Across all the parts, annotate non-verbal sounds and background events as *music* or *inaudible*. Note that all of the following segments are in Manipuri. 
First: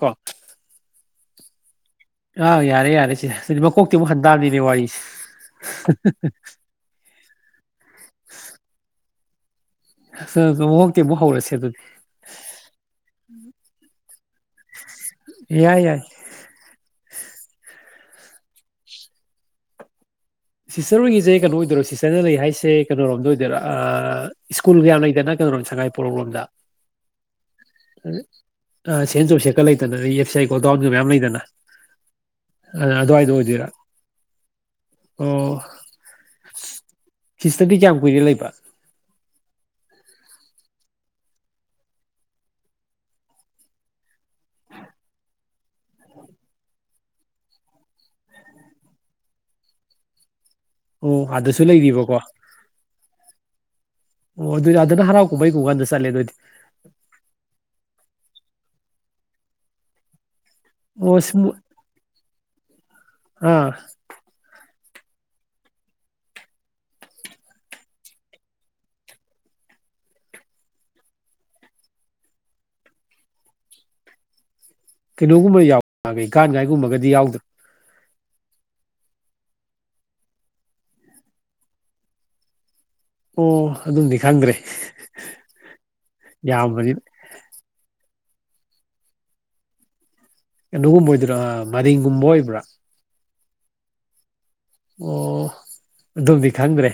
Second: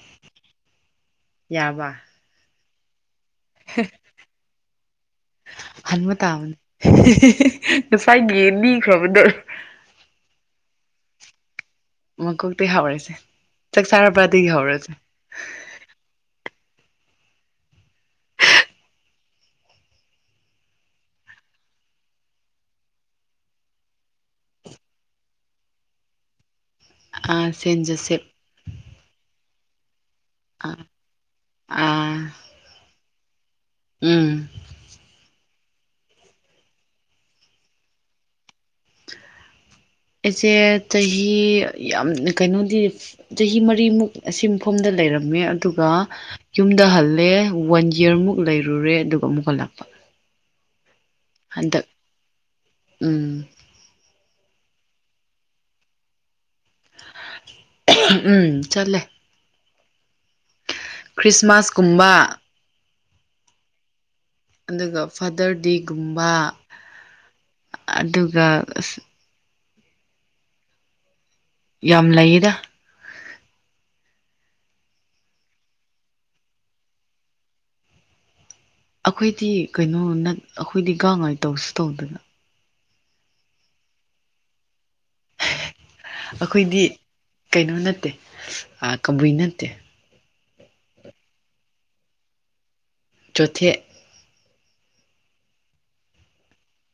ꯀꯣ ꯌꯥꯕ ꯑꯥꯎ ꯌꯥꯔꯦ ꯌꯥꯔꯦ ꯑꯗꯨꯗꯤ ꯃꯀꯣꯛꯇꯤ ꯑꯃꯨꯛ ꯍꯟꯗꯥꯕꯅꯤꯅꯦ ꯋꯥꯔꯤꯁꯦ ꯍꯟꯕ ꯇꯥꯕꯅꯤ ꯉꯁꯥꯏꯒꯤ ꯂꯤꯈ꯭ꯔꯕꯗꯣ ꯍ ꯍꯇꯦꯕ ꯃꯍꯣꯧꯜꯁꯦꯗꯤ ꯃꯀꯣꯛꯇꯤ ꯍꯧꯔꯁꯦ ꯆꯥꯛ ꯆꯥꯔꯕꯥꯗꯒꯤ ꯍꯧꯔꯁꯦ ꯌꯥꯏ ꯌꯥꯏ ꯁꯤꯁꯇꯔ ꯍꯣꯏꯒꯤꯁꯦ ꯀꯩꯅꯣ ꯑꯣꯏꯗꯣꯏꯔꯣ ꯁꯤꯁꯇꯔꯅ ꯂꯩ ꯍꯥꯏꯁꯦ ꯀꯩꯅꯣꯣꯔꯣꯝꯗ ꯑꯣꯏꯗꯣꯏꯔꯣ ꯁ꯭ꯀꯨꯜ ꯀꯌꯥꯝ ꯂꯩꯗꯅ ꯀꯩꯅꯣꯔꯣꯝ ꯁꯉꯥꯏꯄꯣꯔꯣꯛ ꯂꯣꯝꯗ ꯑꯥ ꯁꯦꯟ ꯖꯣꯁꯦꯞ ꯑ ꯁꯦꯝ ꯇꯧꯁ ꯀ ꯂꯩ ꯇꯗꯗꯤ ꯏꯁꯩ ꯀꯣꯜ ꯑꯥ ꯇꯎꯟꯒꯤ ꯃꯌꯥꯝ ꯂꯩꯗꯅ ꯑꯥ ꯑ ꯑꯗꯨꯋꯥꯏ ꯑꯗꯨ ꯑꯣꯏꯖꯤꯔꯥ ꯎꯝ ꯑꯣ ꯁꯤꯁꯇꯗꯤ ꯀꯌꯥꯝ ꯀꯨꯏꯔꯦ ꯂꯩꯕ ꯑꯩꯁꯦ ꯆꯍꯤ ꯌꯥꯝ ꯀꯩꯅꯣꯗꯤ ꯆꯍꯤ ꯃꯔꯤꯃꯨꯛ ꯑꯁꯤ ꯃꯐꯝꯗ ꯂꯩꯔꯝꯃꯦ ꯑꯗꯨꯒ ꯌꯨꯝꯗ ꯍꯜꯂꯦ ꯋꯥꯟ ꯌꯔꯃꯨꯛ ꯂꯩꯔꯨꯔꯦ ꯑꯗꯨꯒ ꯑꯃꯨꯛ ꯍꯜꯂꯛꯄ ꯑꯣ ꯑꯗꯨꯁꯨ ꯍꯟꯗꯛ ꯂꯩꯕꯀꯣ ꯎꯝ ꯑꯣ ꯑꯗꯨꯗꯤ ꯑꯗꯨꯅ ꯍꯔꯥꯎꯀꯕꯩ ꯀ ꯀꯥꯟꯗ ꯆꯠꯂꯦ ꯑꯗꯨꯗꯤ ꯎꯝ ꯆꯂꯦ ꯑꯣ ꯁꯨꯝ ꯈ꯭ꯔꯤꯁꯃꯥꯁꯀꯨꯝꯕ ꯑꯥ ꯑꯗꯨꯒ ꯐꯥꯗꯔ ꯗꯦꯒꯨꯝꯕ ꯑꯗꯨꯒ ꯑ ꯌꯥꯝ ꯂꯩꯌꯦꯗ ꯀꯩꯅꯣꯒꯨꯝꯕ ꯌꯥꯎꯒꯩ ꯒꯥꯟꯒꯥꯏꯒꯨꯝꯕꯒꯗꯤ ꯌꯥꯎꯗ꯭ꯔ ꯑꯩꯈꯣꯏꯗꯤ ꯀꯩꯅꯣ ꯅ ꯑꯩꯈꯣꯏꯗꯤ ꯒꯥꯡ ꯉꯥꯏ ꯇꯧꯁꯨ ꯇꯧꯗꯅ ꯑꯣ ꯑꯗꯨꯝꯗꯤ ꯈꯪꯗ꯭ꯔꯦ ꯑꯩꯈꯣꯏꯗꯤ ꯌꯥꯝꯕꯅꯤ ꯀꯩꯅꯣ ꯅꯠꯇꯦ ꯑ ꯀꯕꯨꯏ ꯅꯠꯇꯦ ꯀꯩꯅꯣꯒꯨꯝꯕ ꯑꯣꯏꯗꯣꯏꯔꯥ ꯃꯅꯤꯡꯒꯨꯝꯕ ꯑꯣꯏꯕ꯭ꯔꯥ ꯆꯣꯠꯊꯦꯛ ꯑꯣ ꯑꯗꯨꯝꯗꯤ ꯈꯪꯗ꯭ꯔꯦ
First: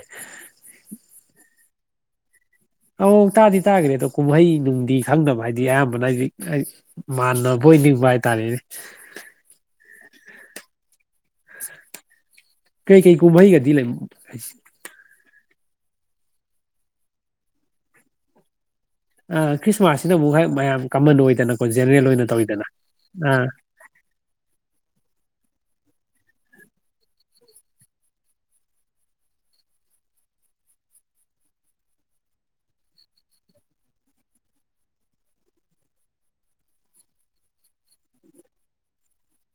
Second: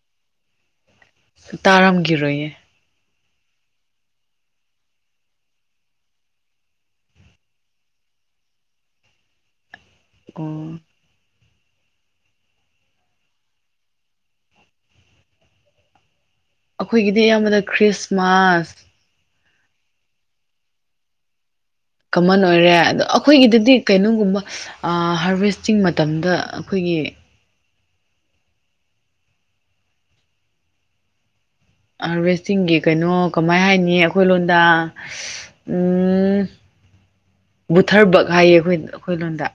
ꯇꯥꯔꯝꯈꯤꯔꯣꯏꯌꯦ ꯑ ꯇꯥꯗꯤ ꯇꯥꯈ꯭ꯔꯦ ꯑꯗꯣ ꯀꯨꯝꯍꯩ ꯅꯨꯡꯗꯤ ꯈꯪꯅꯕ ꯍꯥꯏꯗꯤ ꯑꯌꯥꯝꯕꯅ ꯍꯥꯏꯗꯤꯛ ꯃꯥꯟ ꯑꯣꯏꯅꯤꯡꯕ ꯍꯥꯏꯇꯥꯔꯦ ꯀ ꯀꯩ ꯀꯩ ꯎꯃꯩꯒ ꯊꯂ ꯑꯩꯈꯣꯏꯒꯤꯗꯤ ꯑꯌꯥꯝꯕꯅ ꯈ꯭ꯔꯤꯁꯃꯥꯁ ꯑ ꯈ꯭ꯔꯤꯁꯃꯥꯁꯁꯤꯅ ꯑꯃꯨꯛ ꯍ ꯃꯌꯥꯝ ꯀꯃꯟ ꯑꯣꯏꯗꯅ ꯀꯃꯟ ꯑꯣꯏꯔꯦ ꯑꯗꯣ ꯑꯩꯈꯣꯏꯒꯤꯗꯗꯤ ꯀꯩꯅꯣꯒꯨꯝꯕ ꯍꯥꯔꯚꯦꯁꯇꯤꯡ ꯃꯇꯝꯗ ꯑꯩꯈꯣꯏꯒꯤ ꯍꯥꯔꯚꯦꯁꯇꯤꯡ ꯀꯩꯅꯣ ꯀꯃꯥꯏ ꯍꯥꯏꯅꯤ ꯑꯩꯈꯣꯏ ꯂꯣꯗ ꯎꯝ ꯕꯨꯊꯕꯛ ꯍꯥꯏꯌꯦ ꯑꯩꯈꯣꯏ ꯑꯩꯈꯣꯏ ꯂꯣꯗ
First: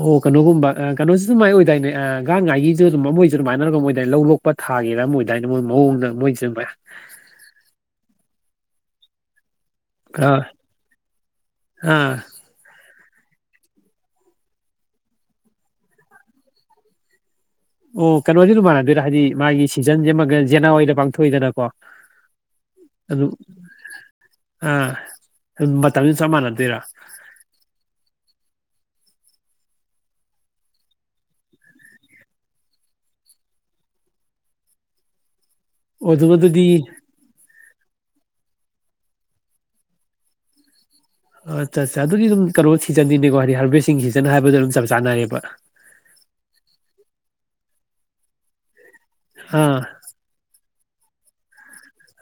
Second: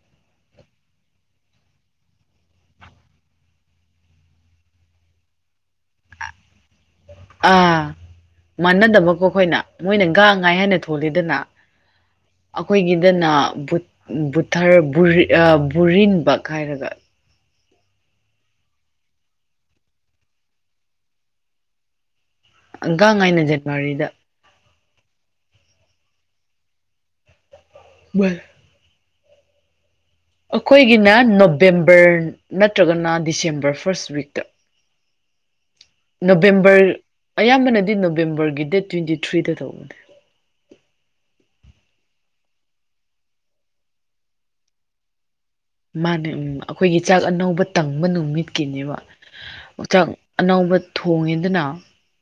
ꯑꯣ ꯀꯩꯅꯣꯒꯨꯝꯕ ꯀꯩꯅꯣꯁꯤꯁꯨ ꯃꯥꯏ ꯑꯣꯏꯗꯥꯏꯅꯦ ꯒꯥꯡ ꯉꯥꯏꯒꯤꯁꯨ ꯑꯗꯨꯝ ꯃꯣꯏꯁꯨ ꯑꯗꯨꯃꯥꯏꯅꯔꯒꯝ ꯑꯣꯏꯏꯅꯦ ꯂꯧ ꯂꯣꯛꯄ ꯊꯥꯒꯦꯔꯥ ꯑꯃ ꯑꯣꯏꯗꯥꯏꯅꯦ ꯃꯣꯏ ꯃꯑꯣꯡꯗ ꯃꯣꯏꯁꯨ ꯑꯗꯨ ꯑꯥ ꯃꯥꯟꯅꯗꯕꯀꯣ ꯑꯩꯈꯣꯏꯅ ꯃꯣꯏꯅ ꯒꯥꯡ ꯑꯥ ꯉꯥꯏ ꯍꯥꯏꯅ ꯊꯣꯜꯂꯤꯗꯅ ꯑꯥ ꯑꯩꯈꯣꯏꯒꯤ ꯍꯥꯏꯗꯅ ꯕꯨꯊ ꯕꯨꯔꯤꯟꯕꯛ ꯍꯥꯏꯔꯒ ꯑꯣ ꯀꯩꯅꯣꯗꯤ ꯑꯗꯨ ꯃꯥꯟꯅꯗꯣꯏꯔꯥ ꯍꯥꯏꯗꯤ ꯃꯥꯒꯤ ꯁꯤꯖꯟꯁ ꯑꯃꯒ ꯖꯅꯋꯥꯔꯤꯗ ꯄꯥꯡꯊꯣꯛꯏꯗꯅꯀꯣ ꯒꯥꯡ ꯍꯥꯏꯥꯏꯅ ꯖꯠꯋꯥꯔꯤꯗ ꯑ ꯃꯇꯝꯗꯨ ꯆꯞ ꯃꯥꯟꯅꯗꯣꯏꯔꯥ *unintelligible* ꯑꯩꯈꯣꯏꯒꯤꯅ ꯅꯣꯕꯦꯝꯕꯔ ꯅꯠꯇ꯭ꯔꯒꯅ ꯗꯤꯁꯦꯝꯕꯔ ꯐꯥꯔꯁ ꯋꯤꯛꯇ ꯑꯣ ꯑꯗꯨꯝ ꯑꯗꯨꯗꯤ ꯅꯣꯕꯦꯝꯕꯔ ꯑꯌꯥꯝꯕꯅꯗꯤ ꯅꯣ ꯅꯕꯦꯝꯕꯔꯒꯤ ꯗꯦꯠ ꯇ꯭ꯋꯦꯟꯇꯤ ꯊ꯭ꯔꯤꯗ ꯇꯧꯕꯅꯦ ꯑꯠꯆꯥ ꯑꯠꯆꯥ ꯑꯗꯨꯒꯤ ꯑꯗꯨꯝ ꯀꯩꯅꯣ ꯁꯤꯖꯟꯒꯤꯅꯦꯀꯣ ꯍꯥꯏꯗꯤ ꯍꯥꯔꯚꯦꯁꯁꯤꯡ ꯁꯤꯖꯟ ꯍꯥꯏꯕꯗꯣ ꯑꯗꯨꯝ ꯆꯞ ꯆꯥꯅꯔꯌꯦꯕ ꯃꯥꯅꯦ ꯎꯝ ꯑꯩꯈꯣꯏꯒꯤ ꯆꯥꯛ ꯑꯅꯧꯕ ꯇꯪꯕ ꯅꯨꯃꯤꯠꯀꯤꯅꯦꯕ ꯑꯥ ꯍꯛꯆꯥꯛ ꯑꯅꯧꯕ ꯊꯣꯡꯉꯦꯗꯅ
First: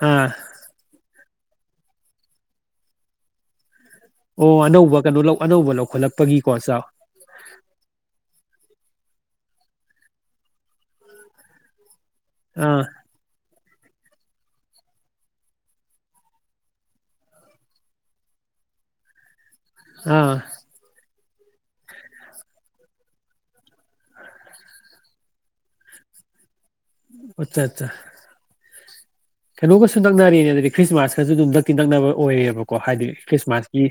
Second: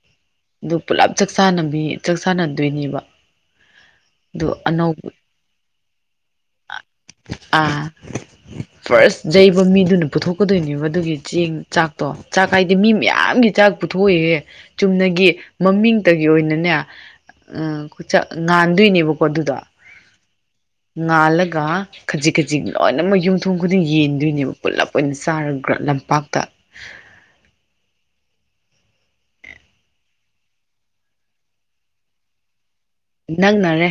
ꯑꯥ ꯑꯗꯨꯄꯨꯂꯞ ꯆꯥꯛ ꯆꯥꯟꯅꯕꯤ ꯆꯥꯛ ꯆꯥꯟꯅꯗꯣꯏꯅꯦꯕ ꯑꯣ ꯑꯅꯧꯕ ꯀꯩꯅꯣ ꯑꯅꯧꯕ ꯂꯧꯈꯠꯂꯛꯄꯒꯤꯀꯣ ꯆ ꯑꯥ ꯐꯥꯔꯁ ꯌꯩꯕ ꯃꯤꯗꯨꯅ ꯄꯨꯊꯣꯛꯀꯗꯣꯏꯅꯤꯕ ꯃꯗꯨꯒꯤ ꯆꯦꯡ ꯆꯥꯛ ꯇꯣ ꯆꯥꯛ ꯍꯥꯏꯗꯤ ꯑꯥ ꯃꯤ ꯃꯌꯥꯝꯒꯤ ꯆꯥꯛ ꯄꯨꯊꯣꯛ ꯑꯣꯏꯍꯦ ꯆꯨꯝꯅ ꯒꯤ ꯃꯃꯤꯡꯇꯒꯤ ꯑꯣꯏꯅꯅꯦ ꯉꯥꯟꯗꯣꯏꯅꯦꯕꯀꯣ ꯑꯗꯨꯗꯣ ꯑꯥ ꯉꯥꯜꯂꯒ ꯈꯖꯤꯛ ꯈꯖꯤꯛ ꯂꯣꯏꯅꯃꯛ ꯌꯨꯝꯊꯣꯡ ꯈꯨꯗꯤꯡ ꯌꯦꯟꯗꯣꯏꯅꯦꯕ ꯄꯨꯜꯂꯞ ꯑꯣꯏꯅ ꯆꯥꯔꯒ꯭ꯔ ꯂꯝꯄꯥꯛꯇ ꯑꯆꯥ ꯑꯠꯆꯥ ꯀꯩꯅꯣꯒꯁꯨ ꯅꯛꯅꯔꯦꯅꯦ ꯑꯗꯨꯗꯤ ꯈ꯭ꯔꯤꯁꯃꯥꯁꯀꯁꯨ ꯑꯗꯨꯝ ꯗꯛꯇꯤ ꯅꯛꯅꯕ ꯑꯣꯏꯔꯦꯕ ꯅꯪꯅꯔꯦ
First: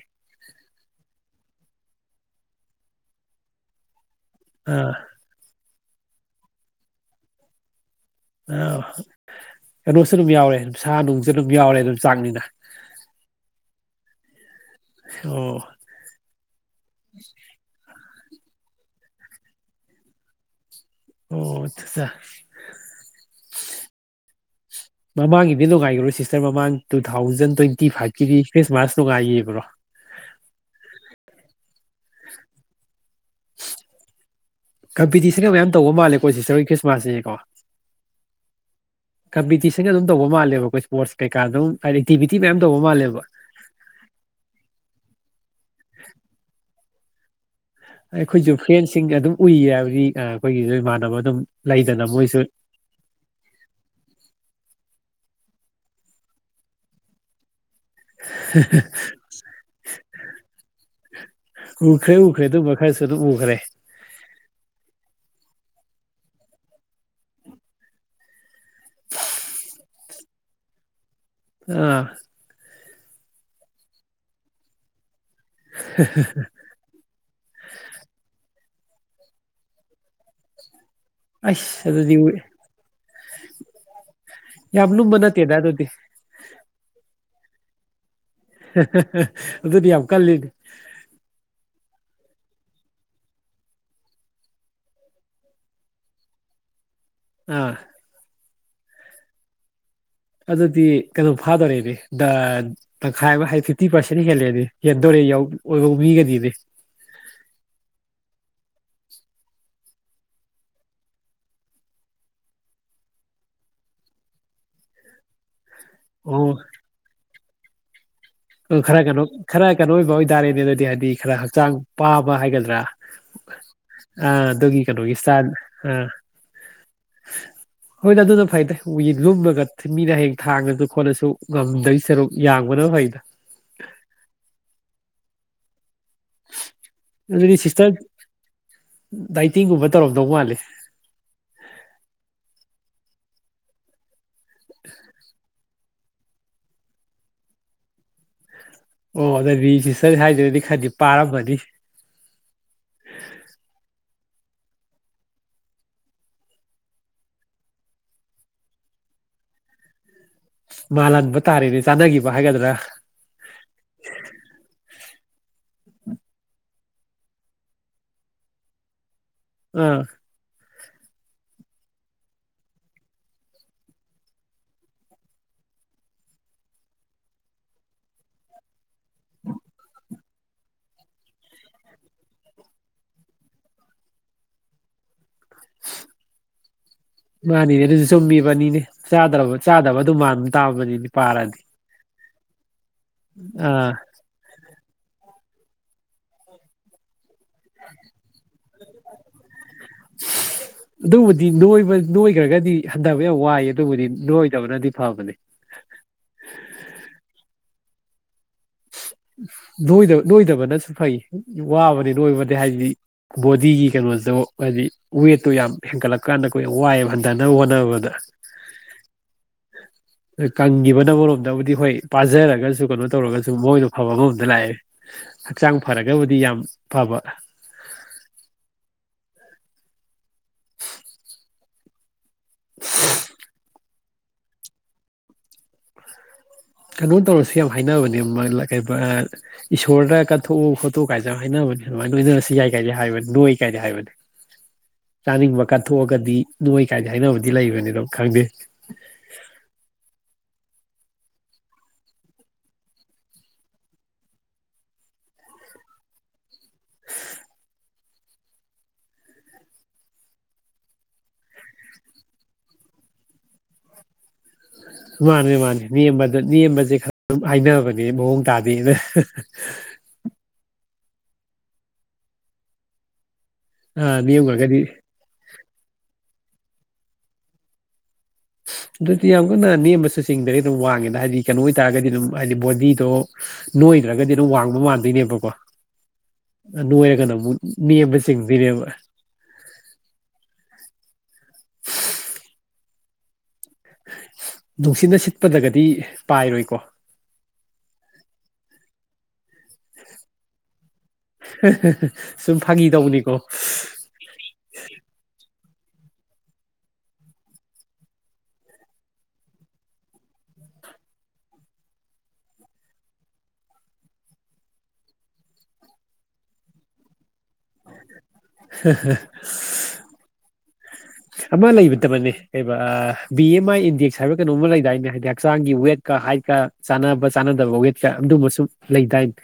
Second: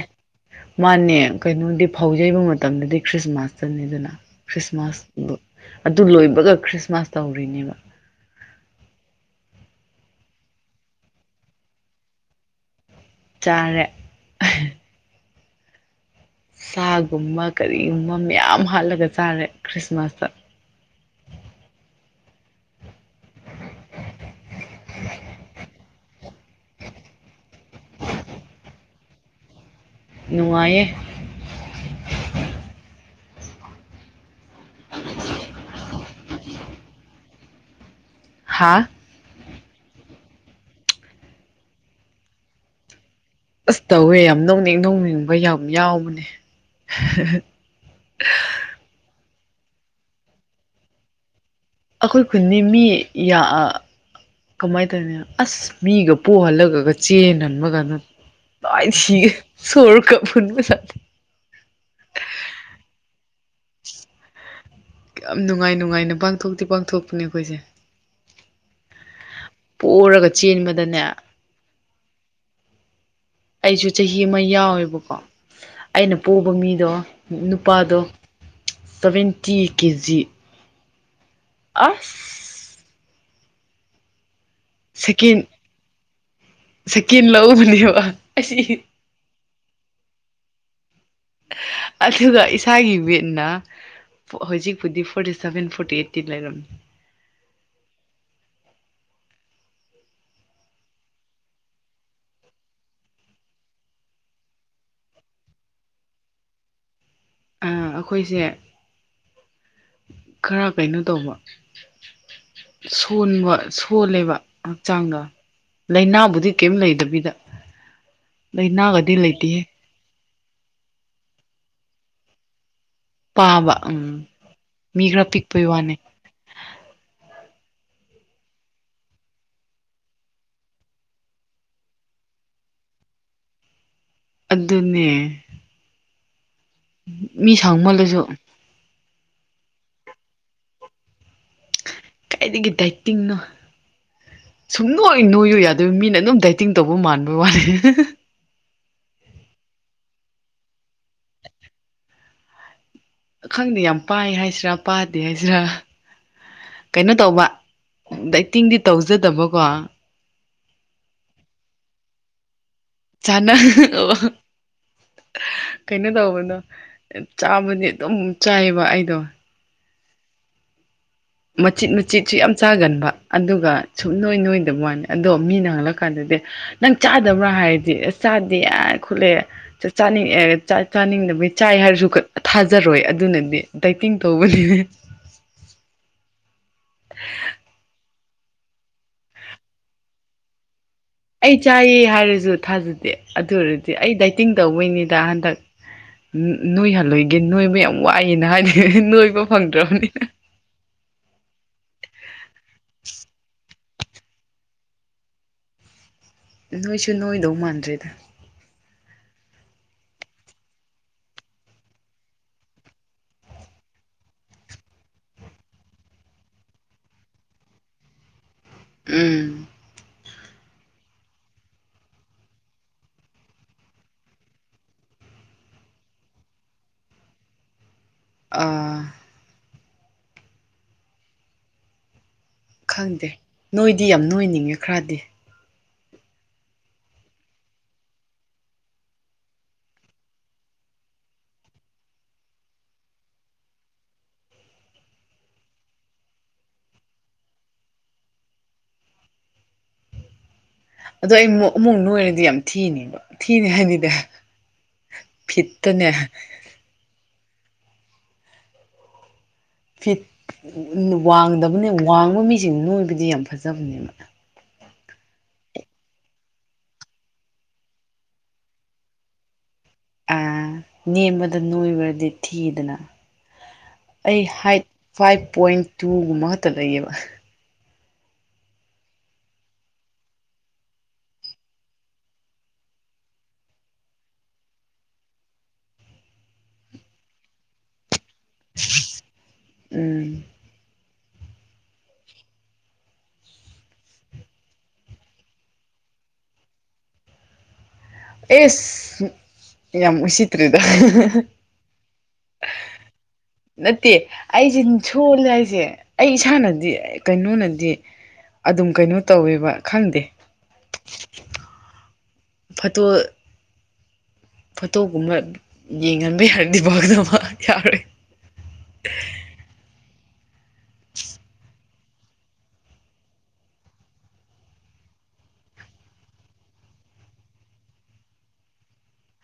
ꯃꯥꯅꯦ ꯀꯩꯅꯣꯗꯤ ꯍꯧꯖꯩꯕ ꯃꯇꯝꯗꯗꯤ ꯈ꯭ꯔꯤꯁꯃꯥꯁꯇꯅꯤꯗꯅ ꯑꯥ ꯈ꯭ꯔꯤꯁꯃꯥꯁ ꯑꯗꯨ ꯑꯗꯨ ꯂꯣꯏꯕꯒ ꯈ꯭ꯔꯤꯁꯃꯥꯁ ꯇꯧꯔꯤꯅꯦꯕ ꯑ ꯀꯩꯅꯣꯁꯨ ꯑꯗꯨꯝ ꯌꯥꯎꯔꯦ ꯑꯗꯨ ꯁꯥ ꯅꯨꯡꯁꯨ ꯑꯗꯨꯝ ꯌꯥꯎꯔꯦ ꯑꯗꯨꯝ ꯆꯥꯛꯅꯤꯅ ꯆꯥꯔꯦ ꯑꯣ ꯁꯥꯒꯨꯝꯕ ꯀꯔꯤ ꯝ ꯌꯥꯝ ꯍꯥꯠꯂꯒ ꯆꯥꯔꯦ ꯈ꯭ꯔꯤꯁꯃꯥꯁꯇ ꯑꯣꯆꯥ ꯃꯃꯥꯡꯒꯤꯗꯤ ꯅꯨꯡꯉꯥꯏꯈ꯭ꯔꯣ ꯁꯤꯁꯇꯔ ꯃꯃꯥꯡ ꯇꯨ ꯇꯨꯒꯥꯏꯌꯦꯕ꯭ꯔꯣ ꯅꯨꯡꯉꯥꯏꯌꯦ ꯀꯝꯄꯤꯇꯤꯁꯟꯒ ꯃꯌꯥꯝ ꯇꯧꯕ ꯃꯥꯜꯂꯦꯀꯣ ꯁꯤꯁꯇꯔ ꯍꯣꯏ ꯈ꯭ꯔꯤꯃꯥꯁ ꯁꯤꯅꯤꯀꯣ ꯍꯥꯥ ꯀꯝꯄꯤꯇꯤꯁꯟꯒ ꯑꯗꯨꯝ ꯇꯧꯕ ꯃꯥꯜꯂꯦꯕ ꯑꯩꯈꯣꯏ ꯏꯁꯄꯣꯔꯠꯁ ꯀꯩꯀꯥ ꯑꯗꯨꯝ ꯍꯥꯏꯗꯤ ꯑꯦꯛꯇꯤꯚꯤꯇꯤ ꯃꯌꯥꯝ ꯇꯧꯕ ꯃꯥꯜꯂꯦꯕ ꯑꯁ ꯇꯧꯋꯦ ꯌꯥꯝ ꯅꯧꯅꯤꯡ ꯅꯧꯅꯤꯡꯕ ꯌꯥꯝ ꯌꯥꯎꯕꯅꯦ ꯑꯩꯈꯣꯏꯁꯨ ꯐ꯭ꯔꯦꯟꯁꯤꯡꯒ ꯑꯗꯨꯝ ꯎꯏ ꯍꯥꯏꯕꯗꯤ ꯑꯩꯈꯣꯏꯒꯤꯁꯨ ꯏꯃꯥꯟꯅꯕ ꯑꯗꯨꯝ ꯂꯩꯗꯅ ꯑꯩꯈꯣꯏ ꯃꯣꯏꯁꯨ ꯈꯨꯟꯅꯤ ꯃꯤ ꯀꯃꯥꯏꯅ ꯇꯧꯅꯤ ꯑꯁ ꯃꯤꯒ ꯄꯨꯣꯛꯍꯜꯂꯒꯒ ꯆꯦꯟꯍꯟꯕ ꯀꯥꯟꯗ ꯇꯥꯏ ꯁꯤꯒ ꯁꯣꯔ ꯀ ꯐꯟꯕ ꯎꯈ꯭ꯔꯦ ꯎꯈ꯭ꯔꯦ ꯑꯗꯨꯝꯕ ꯈꯔꯁꯨ ꯑꯗꯨꯝ ꯎꯈ꯭ꯔꯦ ꯌꯥꯝ ꯅꯨꯡꯉꯥꯏ ꯅꯨꯡꯉꯥꯏꯅ ꯄꯥꯡꯊꯣꯛꯇꯤ ꯄꯥꯡꯊꯣꯛꯄꯅꯦ ꯑꯩꯈꯣꯏꯁꯦ ꯄꯣꯔꯒ ꯆꯦꯟꯕꯗꯅꯦ ꯑꯥ ꯑꯩꯁꯨ ꯆꯍꯤ ꯑꯃ ꯌꯥꯎꯋꯦꯕꯀꯣ ꯑꯩꯅ ꯄꯣꯛꯕ ꯃꯤꯗꯣ ꯅꯨꯄꯥꯗꯣ ꯁꯚꯦꯟꯇꯤ ꯀꯦꯖꯤ ꯑꯁ ꯑꯗꯨꯗꯏ ꯑꯁ ꯌꯥꯝꯕꯅ ꯃꯠꯇꯦꯗꯥꯗꯨꯗꯤ ꯀꯤꯟ ꯂꯧꯎꯕꯅꯦꯕ ꯑꯗꯨꯗꯤ ꯌꯥꯝ ꯀꯜꯂꯤꯅꯦ ꯑꯗꯨꯒ ꯏꯁꯥꯒꯤ ꯋꯦꯠꯅ ꯍꯧꯖꯤꯛꯄꯨꯗꯤ ꯐꯣꯔꯇꯤ ꯁꯚꯦꯟ ꯐꯣꯔꯇꯤ ꯑꯩꯠꯇꯤ ꯂꯩꯔꯝꯃꯤ ꯑꯥ ꯑꯗꯨꯗꯤ ꯀꯩꯅꯣ ꯐꯥꯗꯣꯔꯦꯗꯤ ꯇꯪꯈꯥꯏ ꯑꯃ ꯍꯥꯏꯗꯤ ꯐꯤꯐꯇꯤ ꯄꯥꯔꯁꯦꯟ ꯍꯦꯜꯂꯦꯗꯤ ꯍꯦꯟꯗꯣꯔꯦ ꯑꯣꯏꯕ ꯃꯤꯒꯗꯤꯗꯤ ꯑꯩꯈꯣꯏꯁꯦ ꯈꯔ ꯀꯩꯅꯣ ꯇꯧꯕ ꯁꯣꯟꯕ ꯁꯣꯜꯂꯦꯕ ꯍꯛꯆꯥꯡꯗ ꯂꯥꯏꯅꯥꯕꯨꯗꯤ ꯀꯔꯤꯝ ꯂꯩꯗꯕꯤꯗ ꯑ ꯈꯔ ꯂꯥꯏꯅꯥꯒꯗꯤ ꯀꯩꯅꯣ ꯂꯩꯇꯦꯍꯦ ꯈꯔ ꯀꯩꯅꯣ ꯑꯣꯏꯕꯥꯎ ꯇꯥꯥꯔꯦꯅꯦ ꯑꯗꯨꯗꯤ ꯍꯥꯏꯗꯤ ꯈꯔ ꯍꯛꯆꯥꯡ ꯄꯥꯕ ꯍꯥꯏꯒꯗ꯭ꯔꯥ ꯄꯥꯕ ꯎꯝ ꯑꯥ ꯑꯗꯨꯒꯤ ꯃꯤ ꯀꯩꯅꯣꯒꯤ ꯈꯔ ꯄꯤꯛꯄꯩ ꯋꯥꯅꯦ ꯍꯣꯏ ꯑꯗꯨꯅ ꯐꯩꯗꯒꯤ ꯂꯨꯝꯃꯒ ꯃꯤꯅ ꯍꯌꯦꯡ ꯊꯥꯡꯅꯁꯨ ꯈꯣꯠꯂꯁꯨ ꯉꯝꯗꯩ ꯁꯔꯨꯛ ꯌꯥꯡꯕꯅ ꯐꯩꯗ *unintelligible* ꯑꯗꯨꯅꯦ ꯃꯤ ꯁꯧꯃꯜꯂꯁꯨ ꯅꯥꯏ꯭ꯟꯇꯤꯡꯒꯨꯝꯕ ꯇꯧꯔꯝꯗꯧ ꯃꯥꯂꯦ ꯀꯥꯏꯗꯒꯤ ꯗꯥꯏꯇꯤꯡꯅꯣ ꯁꯨꯝꯅꯣꯏꯅꯣꯏꯎ ꯌꯥꯗ ꯑꯗꯨ ꯃꯤꯅ ꯑꯗꯨꯝ ꯗꯥꯏꯇꯤꯡ ꯇꯧꯕ ꯃꯥꯟꯕ ꯋꯥꯠꯂꯦ ꯑꯣ ꯑꯗ ꯃꯤ ꯁꯤ ꯁꯔꯤ ꯍꯥꯏꯗ꯭ꯔꯗꯤ ꯈꯔꯗꯤ ꯄꯥꯔꯃꯅꯤ ꯈꯪꯅꯤ ꯌꯥꯝ ꯄꯥꯏ ꯍꯥꯏꯁꯤꯔꯥ ꯄꯥꯗꯦ ꯍꯥꯏꯁꯤꯔꯥ ꯀꯩꯅꯣ ꯇꯧꯕ ꯑꯦꯛꯇꯤꯡꯗꯤ ꯇꯧꯖꯗꯕꯀꯣ ꯃꯥꯜꯍꯟꯕ ꯇꯥꯔꯦꯅꯦ ꯆꯥꯟꯅꯈꯤꯕ ꯍꯥꯏꯒꯗ꯭ꯔꯥ ꯆꯥꯟꯅ ꯀꯩꯅꯣ ꯇꯧꯕꯗꯣ ꯆꯥꯕꯗꯤ ꯑꯗꯨꯝ ꯆꯥꯏꯑꯕ ꯑꯩꯗꯣ ꯎꯝ ꯃꯆꯤꯠ ꯃꯆꯤꯠꯁꯨ ꯌꯥꯝ ꯆꯥꯒꯟꯕ, ꯑꯗꯨꯒ ꯁꯨꯞ ꯅꯣꯏ ꯅꯣꯏꯗꯕ ꯋꯥꯅꯤ ꯑꯗꯣ ꯃꯤꯅ ꯍꯜꯂꯛ ꯀꯥꯟꯗꯗꯤ ꯅꯪ ꯆꯥꯗꯕ꯭ꯔꯥ ꯍꯥꯏꯔꯗꯤ ꯑꯁ ꯆꯥꯗꯦ ꯌꯥ ꯈꯜꯂꯦ ꯆꯥꯆꯥꯅꯤ ꯑꯦ ꯆꯥꯛ ꯆꯥꯅꯤꯡꯗꯕꯒꯤ ꯆꯥꯏ ꯍꯥꯏꯔꯁꯨ ꯀꯥ ꯊꯥꯖꯔꯣꯏ ꯑꯗꯨꯅꯗꯤ ꯗꯥꯏꯇꯤꯡ ꯇꯧꯕꯅꯦ ꯃꯥꯅꯤꯅꯦ ꯑꯗꯨꯁꯨ ꯆꯨꯝꯃꯤꯕꯅꯤꯅꯦ ꯆꯗ꯭ꯔꯕ ꯆꯥꯗꯕ ꯑꯗꯨꯝ ꯃꯟꯇꯥꯕꯅꯤꯅꯦ꯫ ꯑꯩ ꯆꯥꯌꯦ ꯍꯥꯏꯌꯦ ꯗꯨ ꯊꯥꯖ ꯑꯗꯨ ꯑꯥ ꯑꯣꯏꯔꯗꯤ ꯑꯩ ꯗꯥꯏꯇꯤꯡ ꯇꯧ ꯃꯣꯏꯅꯤꯗ ꯍꯟꯗꯛ ꯅꯣꯏ ꯍꯜꯂꯣꯏ ꯒꯤ ꯅꯣꯏꯕ ꯌꯥꯝ ꯋꯥꯏꯑꯦꯅ ꯍꯥꯏꯅ ꯍꯦ ꯍꯦ ꯅꯣꯏꯕ ꯐꯪꯗ꯭ꯔꯕꯅꯤꯅ ꯑꯗꯨꯕꯨꯗꯤ ꯅꯣꯏꯕ ꯅꯣꯏꯈ꯭ꯔꯒꯗꯤ ꯍꯟꯊꯕ ꯌꯥꯝ ꯋꯥꯏꯌꯦ꯫ ꯑꯗꯨꯕꯨꯗꯤ ꯅꯣꯏꯗꯕꯅꯗꯤ ꯐꯕꯅꯦ꯫ ꯅꯣꯏꯁꯨ ꯅꯣꯏꯗꯧ ꯃꯥꯟꯗ꯭ꯔꯦꯗ꯫ ꯅꯣꯏꯗꯕ ꯅꯣꯏꯗꯕꯅꯁꯨ ꯐꯩ ꯋꯥꯕꯅꯤ ꯅꯣꯏꯕꯗꯤ ꯍꯥꯏꯗꯤ ꯕꯣꯗꯤꯒꯤ ꯀꯩꯅꯣꯗꯣ ꯍꯥꯏꯗꯤ ꯋꯦꯠꯇꯣ ꯌꯥꯝ ꯍꯦꯟꯒꯠꯂꯛꯀꯥꯟꯗ ꯈꯣꯏꯌꯝ ꯋꯥꯏꯑꯦꯕ ꯍꯟꯊꯅꯕ ꯍꯣꯠꯅꯕꯗ꯫ ꯎꯝ ꯀꯪꯈꯤꯕꯅ ꯑꯃꯔꯣꯝꯗꯕꯨꯗꯤ ꯍꯣꯏ ꯄꯥꯖꯔꯒꯁꯨ ꯀꯩꯅꯣ ꯇꯧꯔꯒꯁꯨ ꯃꯣꯏꯅ ꯑꯐꯕ ꯑꯃ ꯑꯝꯗ ꯂꯥꯛꯑꯦ ꯍꯛꯆꯥꯡ ꯐꯔꯒꯕꯨꯗꯤ ꯌꯥꯝ ꯐꯕ ꯑꯥ ꯈꯪꯗꯦ ꯅꯣꯏꯗꯤ ꯌꯥꯝ ꯑꯣꯏꯅꯤꯡꯉꯦ ꯈꯔꯗꯤ ꯀꯩꯅꯣ ꯇꯧꯔꯁꯤ ꯌꯥꯝ ꯍꯥꯏꯅꯕꯅꯦ ꯃꯥꯂꯥ ꯀꯩꯕ, ꯏꯁꯣꯔꯗ ꯀꯠꯊꯣꯛꯎ ꯈꯣꯇꯣꯛꯑꯨ ꯀꯥꯏꯁꯨꯦ ꯌꯥꯝ ꯍꯥꯏꯅꯕꯅꯦ ꯑꯗꯨꯃꯥꯏꯅ ꯅꯣꯏꯅꯔꯁꯨ ꯌꯥꯏ ꯀꯥꯏꯗꯤ ꯍꯥꯏꯕꯅꯤ ꯅꯣꯏ ꯀꯥꯏꯗ ꯍꯥꯏꯕꯅꯤ꯫ ꯆꯥꯅꯤꯡꯕ ꯀꯠꯊꯣꯛꯑꯒꯗꯤ ꯅꯣꯏ ꯀꯥꯏꯗ ꯍꯥꯏꯅꯕꯗꯤ ꯂꯩꯕꯅꯤ ꯑꯗꯨꯝ ꯈꯪꯗꯦ ꯑꯗꯣ ꯑꯩ ꯃꯨꯛ ꯑꯃꯨꯛ ꯅꯣꯏꯔꯗꯤ ꯌꯥꯝ ꯊꯤꯅꯤꯕ ꯊꯤꯅꯤ ꯍꯥꯏꯗꯤꯅꯦ ꯐꯤꯠꯇꯅꯦ ꯐꯤꯠ ꯎꯝ ꯋꯥꯡꯗꯕꯅꯦ, ꯋꯥꯡꯕ ꯃꯤꯁꯤꯡ ꯅꯣꯏꯕꯗꯤ ꯌꯥꯝ ꯐꯖꯕꯅꯦꯕ ꯃꯥꯅꯦ ꯃꯥꯅꯦ ꯅꯦꯝꯃꯗ ꯅꯦꯝꯕꯁꯦ ꯈꯔ ꯍꯥꯏꯅꯕꯅꯦ ꯃꯥꯑꯣꯡ ꯇꯥꯗꯦꯅ ꯑꯥ ꯅꯦꯝꯕꯗ ꯅꯣꯏꯕꯗꯤ ꯊꯤꯗꯅ? ꯑꯥ ꯑꯩ ꯅꯦꯝꯈ꯭ꯔꯒꯗꯤ ꯍꯥꯏꯠ ꯐꯥꯏꯚ ꯄꯣꯏꯟ ꯇꯨ ꯒꯨꯝꯕ ꯈꯠꯇꯥ ꯂꯩꯌꯦꯕ ꯑꯗꯨꯗꯤ ꯌꯥꯝ ꯀꯟꯅ ꯅꯦꯝꯕꯁꯨ ꯆꯤꯡꯗ꯭ꯔꯦ ꯑꯗꯨꯝ ꯋꯥꯡꯉꯦꯅ ꯍꯥꯏꯗꯤ ꯀꯩꯅꯣ ꯑꯣꯏꯇꯥꯔꯒꯗꯤ ꯑꯗꯨꯝ ꯍꯥꯏꯗꯤ ꯕꯣꯗꯤꯗꯣ ꯅꯣꯏꯗ꯭ꯔꯒꯗꯤ ꯑꯗꯨꯝ ꯋꯥꯡꯕ ꯃꯥꯟꯗꯣꯏꯅꯦꯕꯀꯣ ꯅꯣꯏꯔꯒꯅ ꯑꯃꯨꯛ ꯅꯦꯝꯕꯥ ꯆꯤꯡꯗꯣꯏꯅꯦꯕꯥ ꯎꯝ ꯅꯨꯡꯁꯤꯠꯅ ꯁꯤꯠꯄꯗꯒꯗꯤ ꯄꯥꯏꯔꯣꯏꯀꯣ? ꯏꯁ ꯌꯥꯝ ꯎꯁꯤꯠꯇ꯭ꯔꯦꯗ ꯁꯨꯝ ꯐꯥꯒꯤ ꯇꯧꯕꯅꯤꯀꯣ ꯅꯠꯇꯦ ꯑꯩꯁꯦ ꯁꯣꯜꯂꯦ ꯍꯥꯏꯁꯦ ꯑꯦ ꯑꯩ ꯏꯁꯥꯅꯗꯤ ꯀꯩꯅꯣꯅꯗꯤ ꯑꯗꯨꯝ ꯀꯩꯅꯣ ꯇꯧꯋꯦꯕ ꯈꯪꯗꯦ ꯐꯠꯇꯣ ꯐꯣꯇꯣꯒꯨꯝꯕ ꯌꯦꯡꯍꯟꯕ ꯌꯥꯔꯗꯤ ꯐꯒꯗꯕ ꯌꯥꯔꯣꯏ ꯍꯥꯍꯥ ꯑꯃ ꯂꯩꯕꯅꯦ꯫ ꯕꯅꯦ ꯕꯤ ꯑꯦꯝ ꯑꯥꯏ ꯏꯟꯗꯦꯛꯁ ꯍꯥꯏꯕ ꯀꯩꯅꯣꯝꯃ ꯂꯩꯗꯥꯏꯅꯦ ꯍꯥꯏꯗꯤ ꯍꯛꯆꯥꯡꯒꯤ ꯋꯦꯠꯀ ꯍꯥꯏꯠꯀ ꯆꯥꯟꯅꯕ ꯆꯥꯟꯅꯗꯕ ꯋꯦꯠꯀ ꯑꯗꯨꯝꯕ ꯁ ꯂꯩꯗꯥꯏꯅꯦ꯫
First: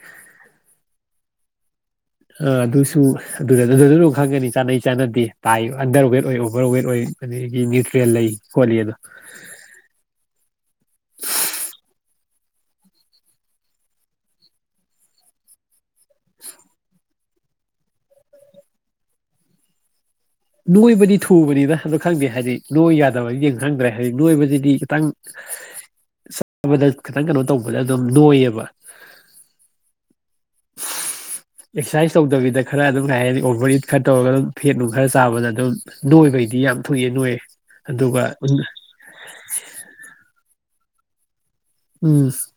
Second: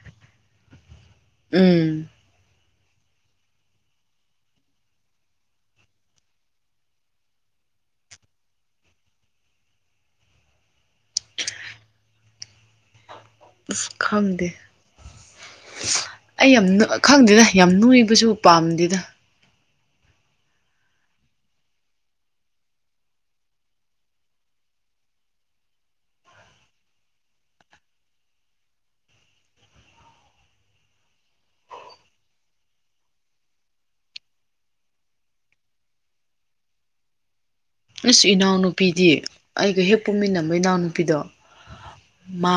ꯎꯝ꯫ ꯑꯥ ꯑꯗꯨꯁꯨ ꯑꯗꯨꯗ ꯑꯗꯨꯗ ꯑꯗꯨ ꯈꯪꯒꯅꯤ ꯆꯥꯅꯩ ꯆꯥꯅꯗꯦ ꯄꯥꯏ ꯑꯟꯗꯔ ꯋꯦꯠ ꯑꯣꯏ ꯑꯣꯚꯔ ꯋꯦꯠ ꯑꯣꯏ ꯑꯗꯒꯤ ꯅ꯭ꯌꯨꯇ꯭ꯔꯦꯜ ꯂꯩ ꯈꯣꯠꯂꯤ ꯑꯗꯣ ꯈꯝꯗ ꯑ ꯌꯥꯝ ꯅ ꯈꯪꯗꯦꯗ ꯌꯥꯝ ꯅꯨꯕꯁꯨ ꯄꯥꯝꯗꯦꯗ ꯅꯣꯏꯕꯗꯤ ꯊꯨꯕꯅꯤꯅ ꯈꯪꯗꯦ ꯍꯥꯏꯗꯤ ꯅꯣꯏ ꯌꯥꯗꯕ ꯌꯦꯡ ꯈꯪꯗ꯭ꯔꯦ ꯍꯥꯏꯗꯤ ꯅꯣꯏꯕꯁꯤꯗꯤ ꯈꯤꯇꯪ ꯆꯠꯕꯗ ꯈꯤꯇꯪ ꯀꯩꯅꯣ ꯇꯧꯕꯗ ꯑꯗꯨꯝ ꯅꯣꯏꯌꯦꯕ ꯑꯦꯛꯁꯔꯁꯥꯏꯁ ꯇꯧꯗꯕꯤꯗ ꯈꯔ ꯑꯗꯨꯝ ꯀꯩ ꯍꯥꯏꯅꯤ ꯑꯣꯚꯔ ꯏꯠ ꯈꯔ ꯇꯧꯔꯒ ꯑꯗꯨꯝ ꯐꯦꯠꯅꯨꯡ ꯈꯔ ꯆꯥꯕꯗ ꯑꯗꯨꯝ ꯅꯣꯏꯕꯩꯗꯤ ꯌꯥꯝ ꯊꯣꯛꯨꯏꯑꯦ ꯅꯣꯏꯌꯦꯦ ꯑꯁ ꯏꯅꯥꯎꯅꯨꯄꯤꯗꯤ ꯑꯩꯒ ꯍꯦꯛ ꯄꯨꯨꯝꯃꯤꯟꯅꯕ ꯏꯅꯥꯎꯅꯨꯄꯤ ꯍꯥꯄꯤꯗꯣ ꯎꯝ ꯃꯥ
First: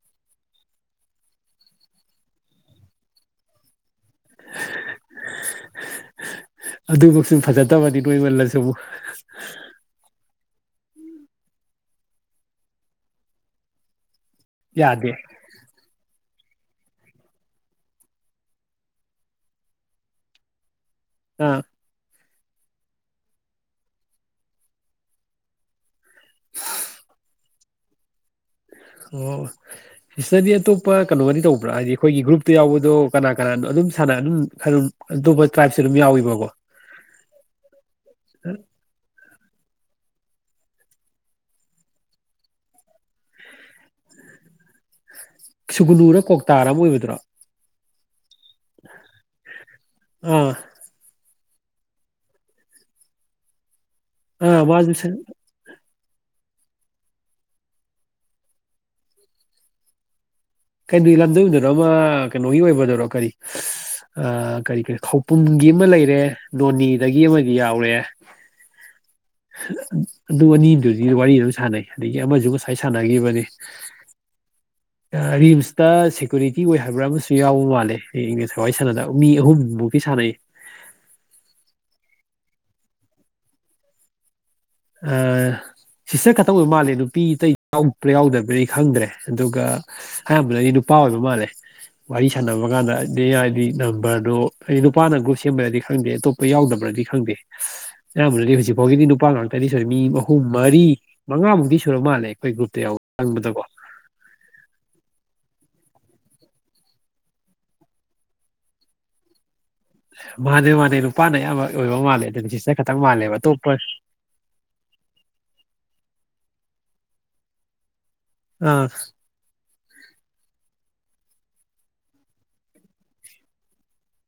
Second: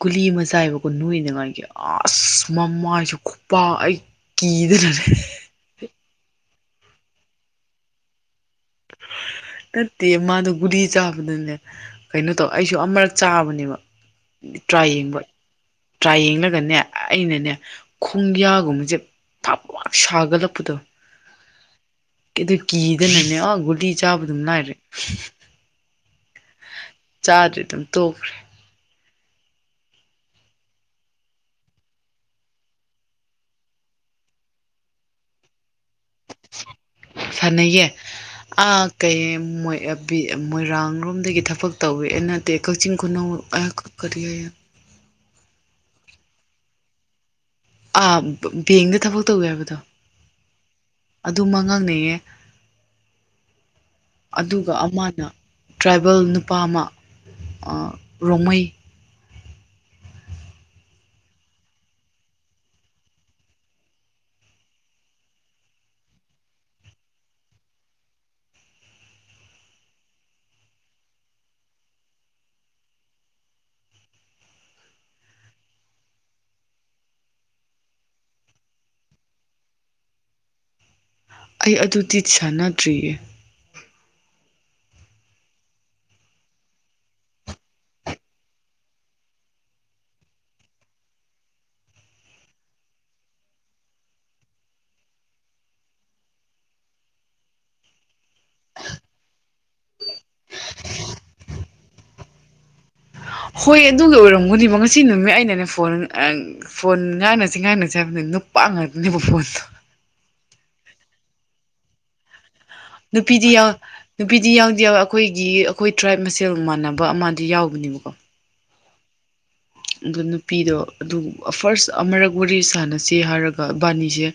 ꯀꯨꯂꯤ ꯑꯃ ꯆꯥꯏꯕꯀꯣ ꯅꯣꯏꯅꯉꯥꯏꯒꯤ ꯑꯁ ꯃꯃꯥꯏꯁꯨ ꯈꯨꯄꯥꯛ ꯑꯩ ꯀꯗ ꯂꯩꯔ ꯑꯗꯨꯃꯛꯁꯨ ꯐꯖꯠꯇꯕꯅꯤ ꯅꯣꯏꯃꯜꯂꯁꯨꯕꯨ ꯅꯠꯇꯦ ꯃꯥꯗꯣ ꯒꯨꯗꯤ ꯆꯥꯕꯗꯨꯅꯦ ꯀꯩꯅꯣ ꯇꯧ ꯑꯩꯁꯨ ꯑꯃꯔꯛ ꯆꯥꯕꯅꯦꯕ ꯇ꯭ꯔꯥ ꯌꯥꯗꯦ ꯌꯦꯡꯕ ꯇ꯭ꯔꯥ ꯌꯦꯡꯅ ꯅꯦ ꯑꯩꯅꯅꯦ ꯈꯣꯡꯌꯥꯒꯨꯝꯕꯁꯦ ꯊꯥꯛ ꯁꯥꯒꯠꯂꯛꯄꯗꯣ ꯑꯥ ꯑꯗꯨ ꯀꯤꯗꯅꯅꯦ ꯑꯣ ꯒꯨꯂꯤ ꯆꯥꯕ ꯑꯗꯨꯝ ꯂꯥꯏꯔꯦ ꯇꯥꯗꯔꯤꯠꯇꯝ ꯊ ꯐꯔꯦ ꯑꯣ ꯏꯁꯇꯗꯤ ꯑꯇꯣꯞꯄ ꯀꯩꯅꯣꯒꯅꯤ ꯇꯧꯕ꯭ꯔꯥ ꯍꯥꯏꯗꯤ ꯑꯩꯈꯣꯏꯒꯤ ꯒ꯭ꯔꯨꯞꯇ ꯌꯥꯎꯕꯗꯣ ꯀꯅꯥ ꯀꯅꯥꯅꯣ ꯑꯗꯨꯝ ꯁꯥꯟꯅ ꯑꯗꯨꯝ ꯑꯇꯣꯞꯄ ꯇ꯭ꯔꯥꯏꯞ ꯁꯅꯩꯌꯦꯦ ꯑꯥ ꯀꯩ ꯃꯣꯏ ꯃꯣꯏꯔꯥꯡꯔꯣꯝꯗꯒꯤ ꯊꯕꯛ ꯇꯧꯋꯤ ꯑꯩ ꯅꯠꯇꯦ ꯀꯛꯆꯤꯡ ꯈꯨꯅꯧ ꯀꯀ ꯌꯥ ꯁꯨꯒꯨꯅꯨꯅ ꯀꯧꯇꯥꯔ ꯑꯃ ꯑꯣꯏꯕꯗꯨ꯭ꯔꯣ ꯑ ꯕꯦꯡꯗ ꯊꯕꯛ ꯇꯧꯒꯦ ꯍꯥꯏꯕꯗꯣ ꯑꯥ ꯑꯗꯨ ꯃ ꯉꯥꯡꯅꯌꯦꯦ ꯑꯥ ꯑꯗꯨꯒ ꯃꯥꯁꯨ ꯑꯃꯅ ꯇ꯭ꯔꯥꯏꯕꯦꯜ ꯅꯨꯄꯥ ꯑꯃ ꯔꯣꯡꯃꯩ ꯀꯩꯅꯣ ꯂꯝꯗꯝꯗꯨꯅꯣ ꯑꯃ ꯀꯩꯅꯣꯒꯤ ꯑꯣꯏꯕꯗꯔꯣ ꯀꯔꯤ ꯀꯔꯤ ꯀꯔꯤ ꯈꯧꯄꯨꯝꯒꯤ ꯑꯃ ꯂꯩꯔꯦ ꯅꯣꯅꯦꯗꯒꯤ ꯑꯃꯗꯤ ꯌꯥꯎꯔꯦ ꯑꯗꯨ ꯑꯅꯤꯗꯨꯗꯤ ꯋꯥꯔꯤ ꯑꯗꯨꯝ ꯁꯥꯟꯅꯩ ꯑꯗꯒꯤ ꯑꯃꯁꯨ ꯉꯁꯥꯏ ꯁꯥꯟꯅꯈꯤꯕꯅꯤ ꯔꯤꯝꯁꯇ ꯁꯦꯀ꯭ꯌꯨꯔꯤꯇꯤ ꯑꯣꯏ ꯍꯥꯏꯕ꯭ꯔꯥ ꯑꯃꯁꯨ ꯌꯥꯎꯕ ꯃꯥꯜꯂꯦꯁ ꯍꯋꯥꯏ ꯁꯥꯟꯅꯗ ꯃꯤ ꯑꯍꯨꯝ ꯃꯨꯛꯇꯤ ꯁꯥꯟꯅꯩ ꯑꯩ ꯑꯗꯨꯗꯤ ꯁꯥꯟꯅꯗ꯭ꯔꯤꯌꯦ ꯁꯤꯁꯇꯔ ꯈꯛꯇꯪ ꯑꯣꯏꯕ ꯃꯥꯜꯂꯦ ꯅꯨꯄꯤꯇꯩ꯭ꯔ ꯌꯥꯎꯗꯕ꯭ꯔꯗꯤ ꯈꯪꯗ꯭ꯔꯦ ꯑꯗꯨꯒ ꯑꯌꯥꯝꯕꯅꯗꯤ ꯅꯨꯄꯥ ꯑꯣꯏꯕ ꯃꯥꯜꯂꯦ ꯋꯥꯔꯤ ꯁꯥꯟꯅꯕ ꯀꯥꯟꯗ ꯑ ꯍꯥꯏꯗꯤ ꯅꯝꯕꯔꯗꯣ ꯍꯥꯏꯗꯤ ꯅꯨꯄꯥꯅ ꯒ꯭ꯔꯨꯞ ꯁꯦꯝꯕ꯭ꯔꯗꯤ ꯈꯪꯗꯦ ꯑꯇꯣꯞꯄ ꯌꯥꯎꯗꯕ꯭ꯔꯗꯤ ꯈꯪꯗꯦ ꯑꯌꯥꯝꯕꯅꯗꯤ ꯍꯧꯖꯤꯛ ꯐꯥꯎꯒꯤꯗꯤ ꯅꯨꯄꯥ ꯉꯥꯛꯇ ꯀꯔꯤ ꯁꯦ ꯃꯤ ꯑꯍꯨꯝ ꯃꯔꯤ ꯃꯉꯥꯃꯨꯛꯇꯤ ꯁꯨꯔ ꯃꯥꯜꯂꯦ ꯑꯩꯈꯣꯏ ꯒ꯭ꯔꯨꯞꯇ ꯌꯥꯎꯋꯦ ꯍꯣꯏ ꯑꯗꯨꯒꯤ ꯑꯣꯏꯔꯝꯒꯅꯦꯕ ꯉꯁꯤ ꯅꯨꯃꯤꯠ ꯑꯩꯅꯅꯦ ꯐꯣꯟ ꯐꯣꯟ ꯉꯥꯏꯅꯁꯤ ꯉꯥꯏꯅꯁꯤ ꯍꯥꯏꯕꯅꯤ ꯅꯨꯄꯥ ꯉꯥꯛꯇꯅꯦꯕ ꯐꯣꯟꯗꯣ ꯃꯥꯅꯦ ꯃꯥꯥꯟꯅꯦꯩ ꯅꯨꯄꯥꯅꯩ ꯑꯃ ꯑꯣꯏꯕ ꯃꯥꯜꯂꯦ ꯑꯗꯨ ꯅꯨꯄꯤꯗꯤ ꯅꯨꯄꯤꯗꯤ ꯌꯥꯡꯗꯦ ꯑꯩꯈꯣꯏꯒꯤ ꯑꯩꯈꯣꯏ ꯇ꯭ꯔꯥꯏꯞ ꯃꯁꯦ ꯁꯦꯜ ꯃꯥꯟꯅꯕ ꯑꯃꯗꯤ ꯌꯥꯎꯕꯅꯦꯕꯀꯣ ꯑꯥ ꯑꯗ ꯅꯨꯄꯤꯗꯣ ꯑꯗꯨ ꯐꯥꯔꯁ ꯑꯃꯔꯛ ꯋꯥꯔꯤ ꯁꯥꯟꯅꯁꯤ ꯍꯥꯏꯔꯒ ꯏꯕꯥꯅꯤꯁꯦ